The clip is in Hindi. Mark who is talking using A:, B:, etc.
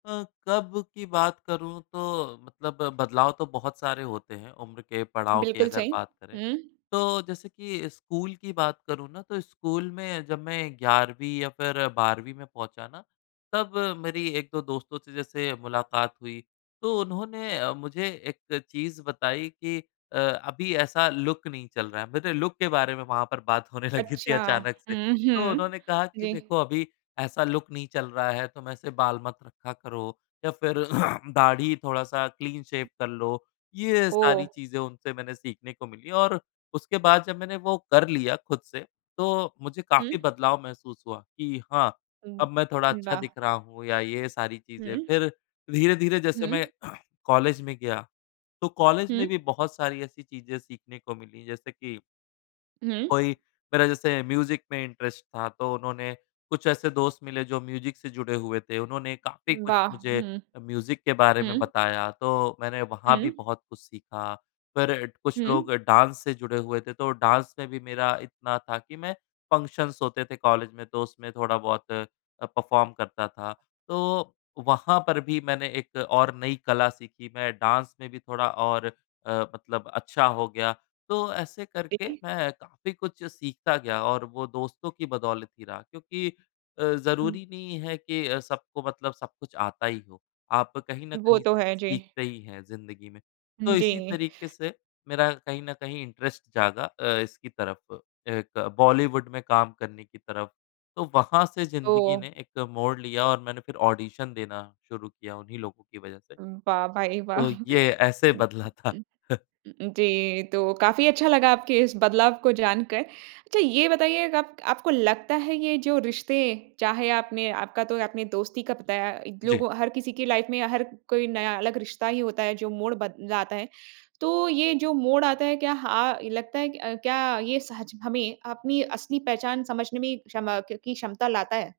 A: अ, कब की बात करूँ तो मतलब बदलाव तो बहुत सारे होते हैं, उम्र के पड़ाव की
B: बिल्कुल
A: अगर
B: सही।
A: बात करें।
B: हुँ।
A: तो जैसे कि स्कूल की बात करूँ ना, तो स्कूल में जब मैं 11 वीं या फिर 12वीं में पहुँचा ना, तब मेरी 1-2 दोस्तों से जैसे मुलाकात हुई, तो उन्होंने अ, मुझे एक चीज़ बताई कि "अ अभी ऐसा लुक नहीं चल रहा है।" मेरे लुक के बारे में वहाँ पर बात होने लगी थी
B: अच्छा।
A: अचानक से।
B: हुँ,
A: तो
B: हुँ।
A: उन्होंने कहा कि,
B: जी।
A: "देखो, अभी ऐसा लुक नहीं चल रहा है। तुम ऐसे बाल मत रखा करो, या फिर दाढ़ी थोड़ा-सा क्लीन शेव कर लो।" ये सारी
B: ओह!
A: चीज़ें उनसे मैंने सीखने को मिली और उसके बाद, जब मैंने वो कर लिया खुद से, तो मुझे काफ़ी
B: हुँ।
A: बदलाव महसूस हुआ कि, "हाँ,
B: उम,
A: अब मैं थोड़ा अच्छा दिख
B: वाह!
A: रहा हूँ" या ये सारी चीज़ें।
B: हुँ।
A: फिर धीरे-धीरे जैसे मैं
B: हुँ।
A: कॉलेज में गया, तो कॉलेज में
B: हुँ।
A: भी बहुत सारी ऐसी चीज़ें सीखने को मिली, जैसे कि
B: हुँ।
A: कोई मेरा जैसे म्यूज़िक में इंटरेस्ट था, तो उन्होंने कुछ ऐसे दोस्त मिले, जो म्यूज़िक से जुड़े हुए थे। उन्होंने काफ़ी कुछ
B: वाह!
A: मुझे
B: हुँ।
A: म्यूज़िक के बारे में
B: हुँ।
A: बताया, तो मैंने वहाँ भी
B: हुँ।
A: बहुत कुछ सीखा। फिर कुछ
B: हुँ।
A: लोग डांस से जुड़े हुए थे, तो डांस में भी मेरा इतना था कि मैं फंक्शन्स होते थे कॉलेज में, तो उसमें थोड़ा-बहुत अ, परफ़ॉर्म करता था। तो वहाँ पर भी मैंने एक और नई कला सीखी। मैं डांस में भी थोड़ा और अ, मतलब अच्छा हो गया। तो ऐसे करके
B: जी।
A: मैं काफ़ी कुछ सीखता गया और वो दोस्तों की बदौलत ही रहा। क्योंकि अ,
B: हुँ।
A: ज़रूरी नहीं है कि सबको मतलब सब कुछ आता ही हो। आप कहीं न
B: वो
A: कहीं
B: तो
A: से
B: है, जी।
A: सीखते ही हैं ज़िंदगी में।
B: उम,
A: तो
B: जी।
A: इसी तरीके से मेरा कहीं न कहीं इंटरेस्ट जागा अ, इसकी तरफ, एक बॉलीवुड में काम करने की तरफ। तो वहाँ से ज़िंदगी
B: तो।
A: ने एक मोड़ लिया और मैंने ऑडिशन देना शुरू किया, उन्हीं लोगों की वजह से।
B: वाह! भाई, वाह!
A: तो ये ऐसे
B: उम,
A: बदला था।
B: उ उम, जी, तो काफ़ी अच्छा लगा आपके इस बदलाव को जान कर। अच्छा, ये बताइए गप आपको लगता है, ये जो रिश्ते, चाहे आपने आपका तो आपने दोस्ती का बताया।
A: जी।
B: लोगों हर किसी की लाइफ़ में या हर कोई नया अलग रिश्ता ही होता है, जो मोड़ बद लाता है। तो ये जो मोड़ आता है, क्या हा ये लगता है कि अ, क्या ये सच हमें अपनी असली पहचान समझने में क्षमा क की क्षमता लाता है?